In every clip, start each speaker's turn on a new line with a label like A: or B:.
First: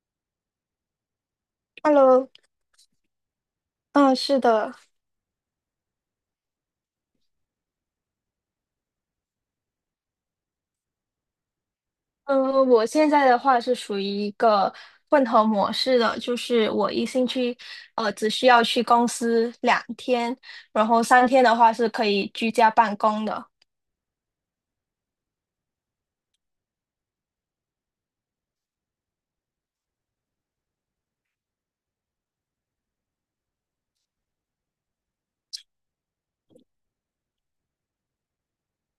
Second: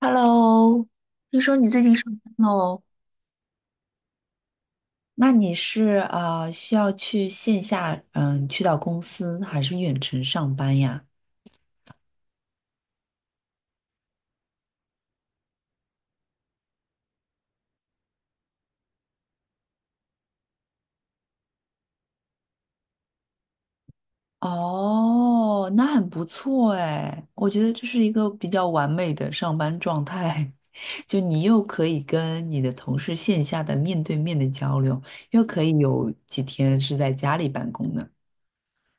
A: Hello，听说你最近上
B: Hello，
A: 班喽？
B: 嗯，是的。
A: 那你是需要去线下去到公司还是远程上班呀？
B: 嗯，我现在的话是属于一个混合模式的，就是我一星期，只需要去公司两天，然后三天的话是可以居家办公的。
A: 哦，那很不错哎，我觉得这是一个比较完美的上班状态，就你又可以跟你的同事线下的面对面的交流，又可以有几天是在家里办公的。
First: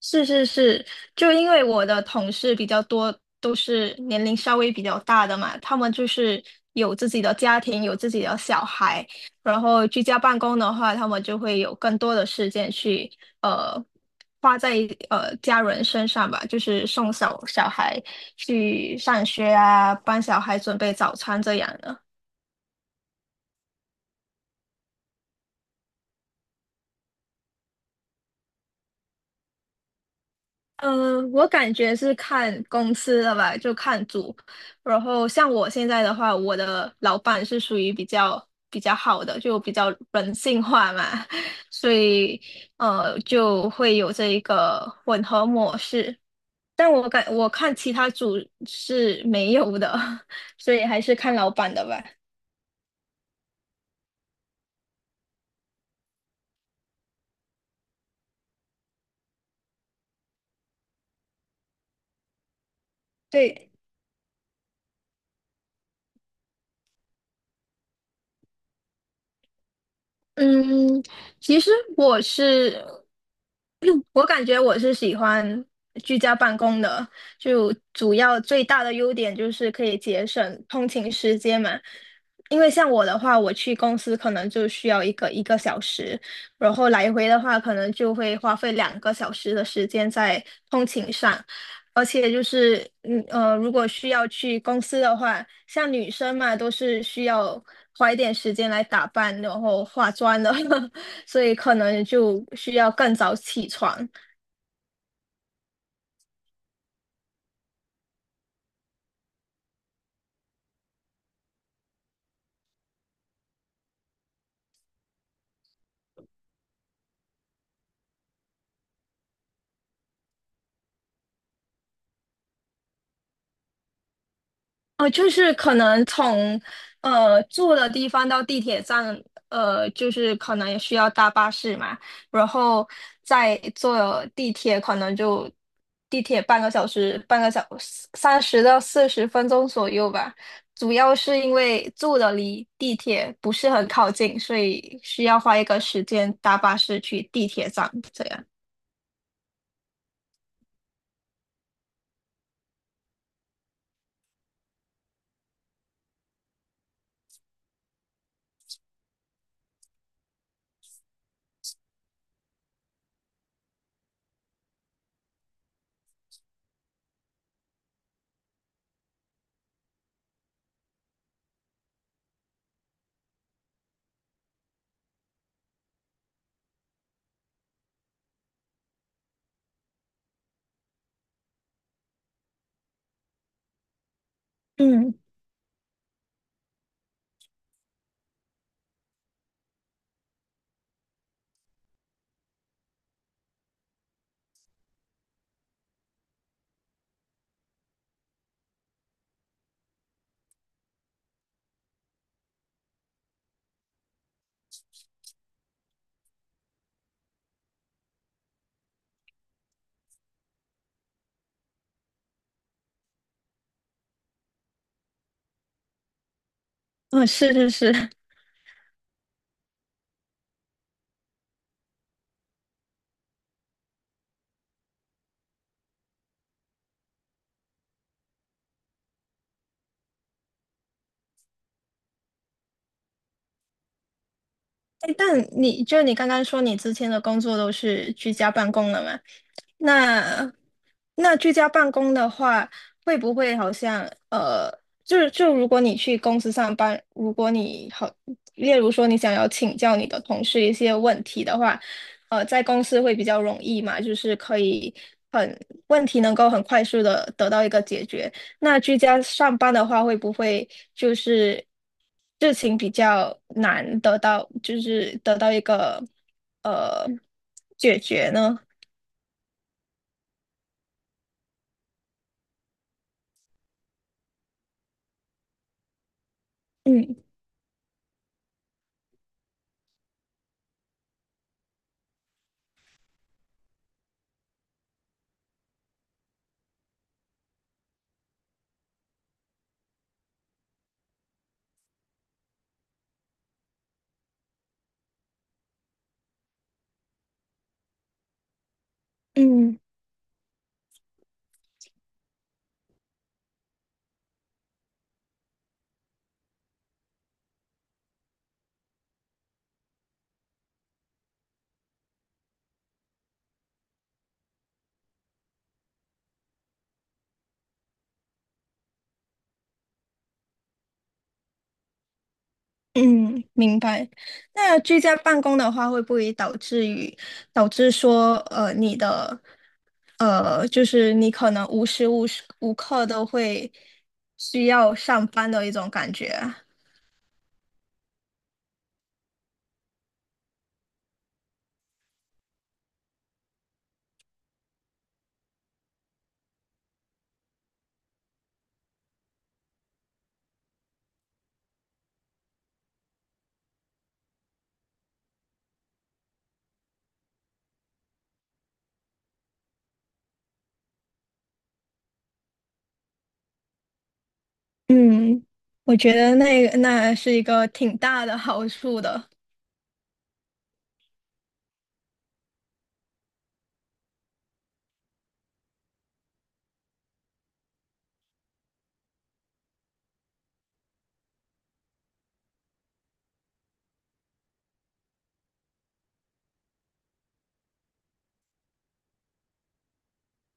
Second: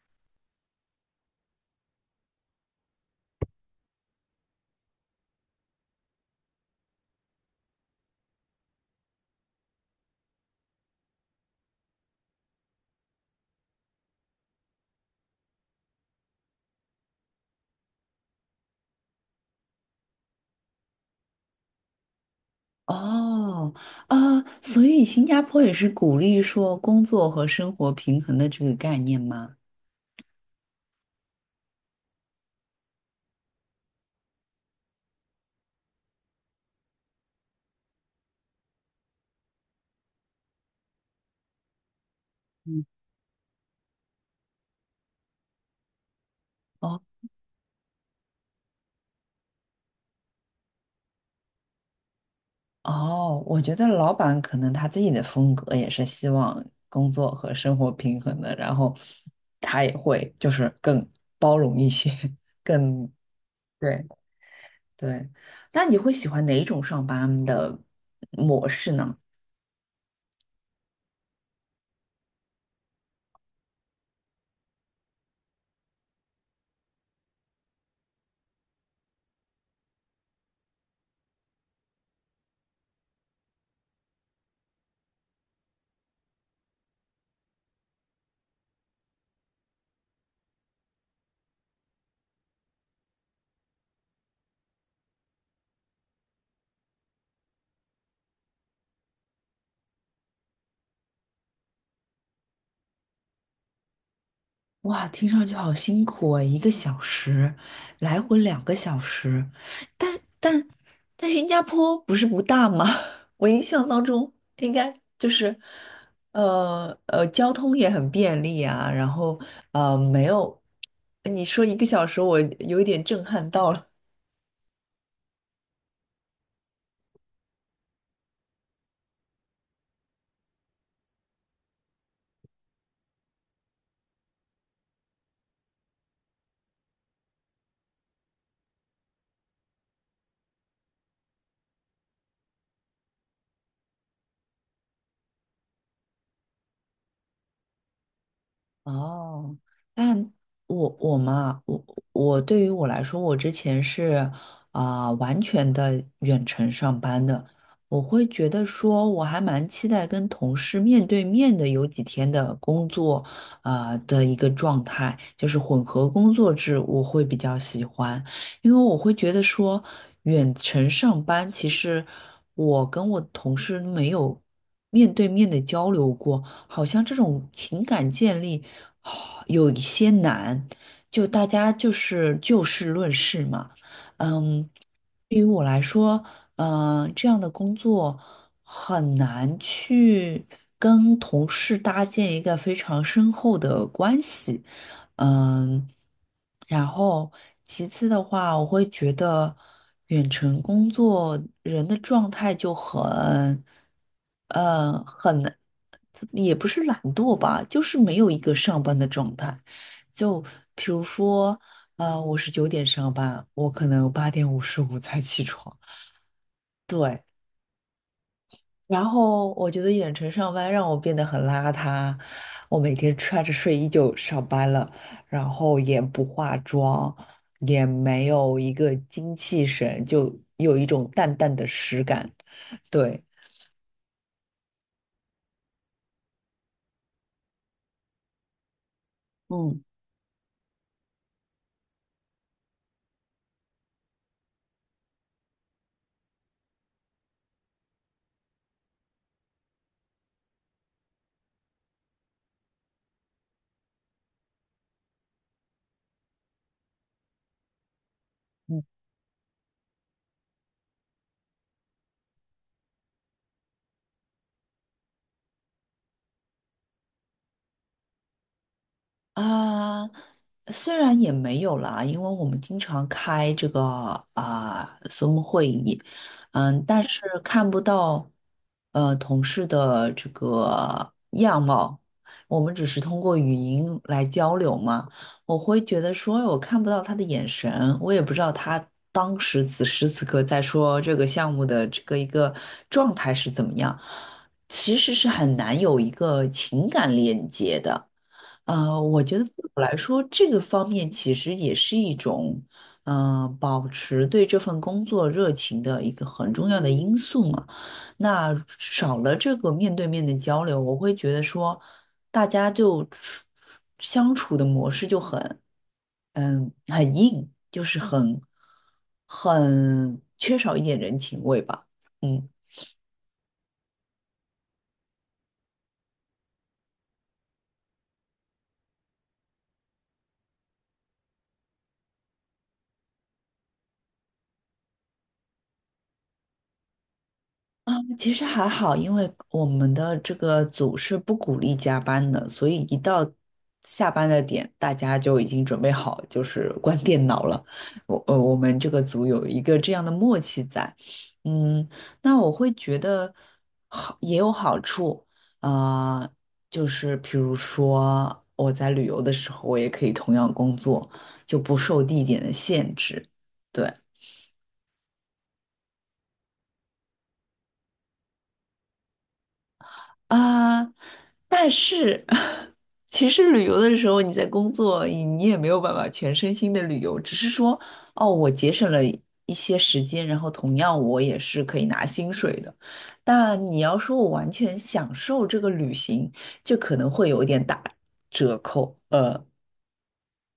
B: 是是是，就因为我的同事比较多，都是年龄稍微比较大的嘛，他们就是有自己的家庭，有自己的小孩，然后居家办公的话，他们就会有更多的时间去呃花在家人身上吧，就是送小孩去上学啊，帮小孩准备早餐这样的。
A: 哦，啊，所以新加坡也是鼓励说工作和生活平衡的这个概念吗？
B: 我感觉是看公司的吧，就看组。然后像我现在的话，我的老板是属于比较好的，就比较人性化嘛，所以就会有这一个混合模式。但
A: 哦
B: 我看其他组是没有的，所以还是看老板的吧。
A: 哦，我觉得老板可能他自己的风格也是希望工作和生活平衡的，然后他也会就是更包容一些，更
B: 对。
A: 对对。那你会喜欢哪一种上班的模式呢？
B: 嗯，其实我是，我感觉我是喜欢居家办公的，就主要最大的优点就是可以节省通勤时间嘛。因为像我的话，我去公司可能就需要一个小时，然后来回的话，可能就会花费两个小时的时间在通勤上。而且就是，如果需要去公司的话，像女生嘛，都是需要花一点时间来打扮，然后化妆的，所以可能就需要更早起床。
A: 哇，听上去好辛苦啊！一个小时，来回2个小时，但但但新加坡不是不大吗？我印象当中应该就是，交通也很便利啊，然后没有，你说一个小时，我有一点震撼到了。
B: 哦，就是可能从住的地方到地铁站，就是可能也需要搭巴士嘛，然后再坐地铁，可能就地铁半个小时，半个小三十到四十分钟左右吧。主要是因为住的离地铁不是很靠近，所以需要花一个时间搭巴士去地铁站这样。
A: 哦，但我嘛，我对于我来说，我之前是完全的远程上班的，我会觉得说我还蛮期待跟同事面对面的有几天的工作的一个状态，就是混合工作制，我会比较喜欢，因为我会觉得说远程上班，其实我跟我同事没有面对面的交流过，好像这种情感建立。有一些难，就大家就是就事论事嘛。嗯，
B: 嗯，
A: 对于我来说，这样的工作很难去跟同事搭建一个非常深厚的关系。嗯，然后其次的话，我会觉得远程工作人的状态就很，很，也不是懒惰吧，就是没有一个上班的状态。就比如说，我是9点上班，我可能8:55才起床。对。
B: 嗯，是是是。
A: 然后我觉得远程上班让我变得很邋遢，我每天穿着睡衣就上班了，然后也不化妆，也没有一个精气神，就有一种淡淡的实感。对，
B: 哎，但你刚刚说你之前的工作都是居家办公的嘛？
A: 嗯。
B: 那那居家办公的话，会不会好像呃，就如果你去公司上班，如果你好，例如说你想要请教你的同事一些问题的话，在公司会比较容易嘛，就是可以很问题能够很快速的得到一个解决。那居家上班的话，会不会就是事情比较难得到，就是得到一个呃解决呢？
A: 啊，虽然也没有啦，因为我们经常开这个Zoom 会议，嗯，但
B: 嗯。
A: 是看不到同事的这个样貌，我们只是通过语音来交流嘛。我会觉得说，哎我看不到他的眼神，我也不知道他当时此时此刻在说这个项目的这个一个状态是怎么样，其实是很难有一个情感链接的。我觉得对
B: 嗯
A: 我来说，这个方面其实也是一种，保持对这份工作热情的一个很重要的因素嘛。那少了这个面对面的交流，我会觉得说，大家就相处的模式就很，嗯，很硬，就是很缺少一点人情味吧。嗯。
B: 嗯，明白。那居家办公的话，会不会导致于导致说，呃，你的就是你可能无时无刻都会需要上班的一种感觉啊？
A: 啊，其实还好，因为我们的这个组是不鼓励加班的，所以一到下班的点，大家就已经准备好，就是 关电脑了。我们这个组有一个这样的默契在。嗯，那我会觉得好也有好处，啊，就是比如说我在旅游的时候，我也可以同样工作，就不受地点的限制。对。
B: 嗯，我觉得那是一个挺大的 好处的。
A: 啊，但是 其实旅游的时候你在工作，你也没有办法全身心的旅游，只是说哦，我节省了一些时间，然后同样我也是可以拿薪水的。但你要说我完全享受这个旅行，就可能会有一点打折扣。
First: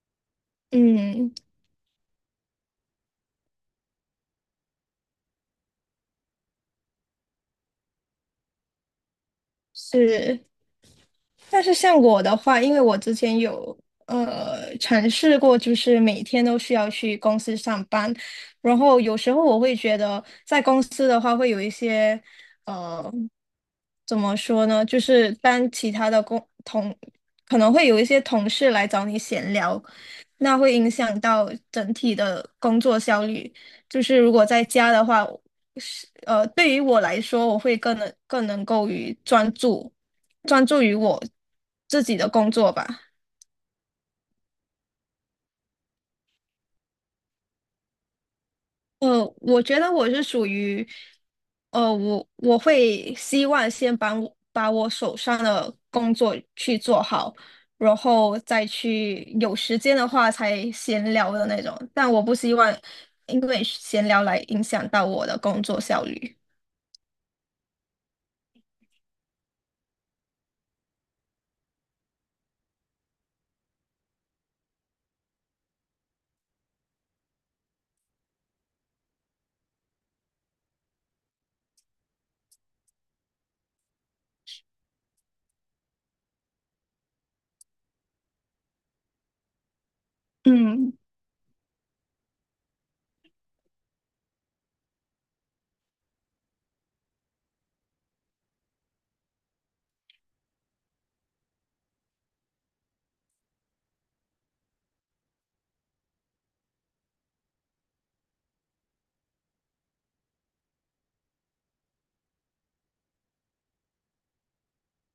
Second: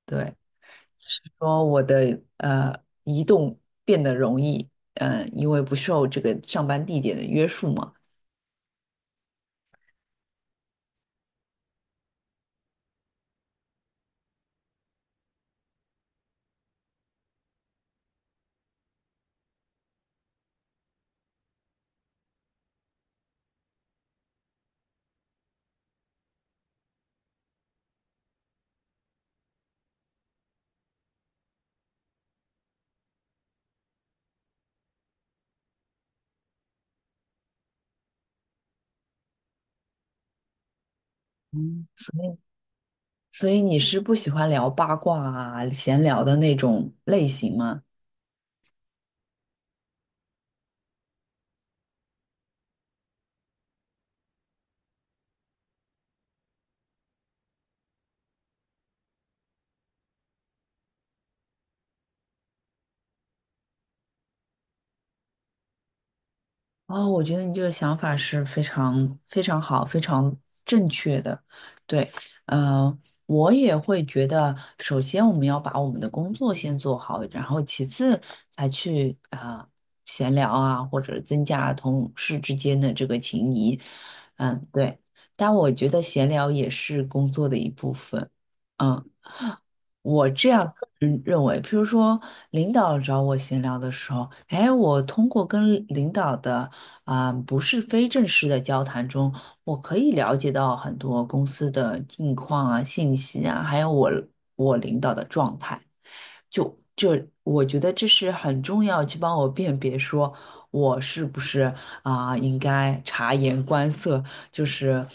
A: 对，是
B: 嗯，
A: 说我的移动变得容易，因为不受这个上班地点的约束嘛。
B: 是。但是像我的话，因为我之前有尝试过，就是每天都需要去公司上班，然后有时候我会觉得在公司的话会有一些呃怎么说呢，就是当其他的工同可能会有一些同事来找你闲聊，那会影响到整体的工作效率。就是如果在家的话，对于我来说，我会更能够于专注。专注于我自己的工作吧。
A: 所以你是不喜欢聊八卦啊、闲聊的那种类型吗？
B: 我觉得我是属于，我会希望先把我手上的工作去做好，然后再去有时间的话才闲聊的那种。但我不希望因为闲聊来影响到我的工作效率。
A: 哦，我觉得你这个想法是非常非常好、非常正确的。对，嗯，我也会觉得，首先我们要把我们的工作先做好，然后其次才去闲聊啊，或者增加同事之间的这个情谊。嗯，对。但我觉得闲聊也是工作的一部分。嗯。我这样个
B: 嗯
A: 人认为，譬如说，领导找我闲聊的时候，哎，我通过跟领导的不是非正式的交谈中，我可以了解到很多公司的近况啊、信息啊，还有我领导的状态。就这，我觉得这是很重要，去帮我辨别说我是不是应该察言观色，就是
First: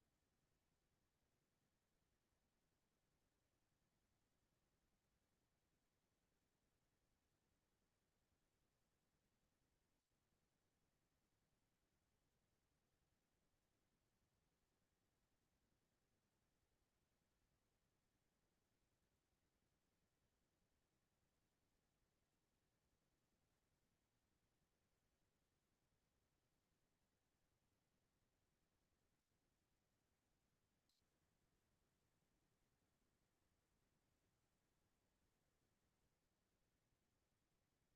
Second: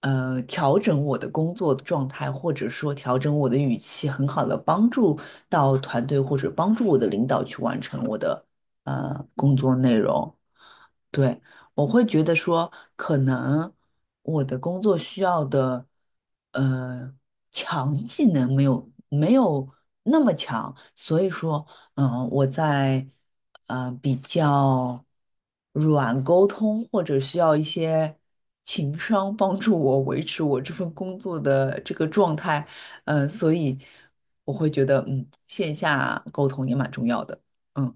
A: 调整我的工作状态，或者说调整我的语气，很好的帮助到团队或者帮助我的领导去完成我的工作内容。对，我会觉得说，可能我的工作需要的，呃，强技能没有那么强，所以说，嗯，我在比较软沟通或者需要一些情商帮助我维持我这份工作的这个状态，嗯，所以我会觉得，嗯，线下沟通也蛮重要的，嗯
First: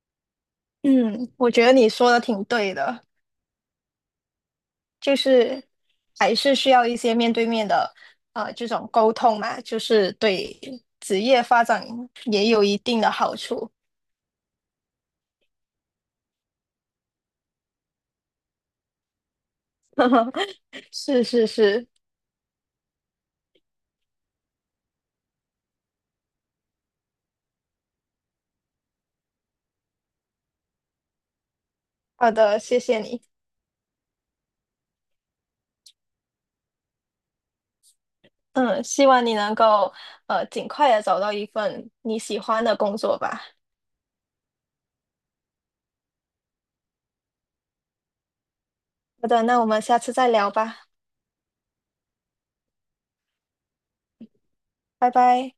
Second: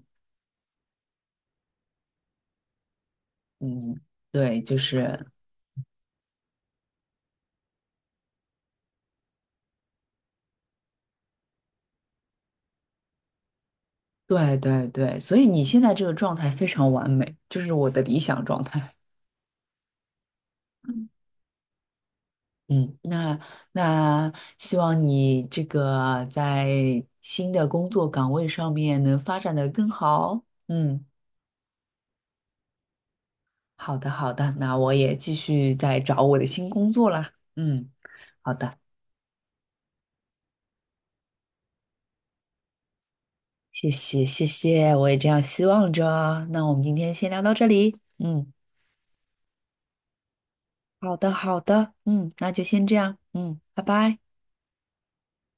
B: 嗯，我觉得你说的挺对的。
A: 嗯，对，就
B: 就
A: 是。
B: 是还是需要一些面对面的这种沟通嘛，就是对职业发展也有一定的好处。
A: 对对对，所以你现在这个状态非常完美，就是我的理想状态。
B: 是是是，
A: 嗯，那希望你这个在新的工作岗位上面能发展的更好。嗯，
B: 好的，谢谢你。
A: 好的好的，那我也继续在找我的新工作啦。嗯，
B: 嗯，希望你能够尽快的找到一份你喜欢的工作吧。
A: 谢谢谢谢，我也这样希望着。那我们今天先聊到这里。嗯，
B: 好的，那我们下次再聊吧，
A: 好的好的，嗯，那就先这样。嗯，拜拜。
B: 拜拜。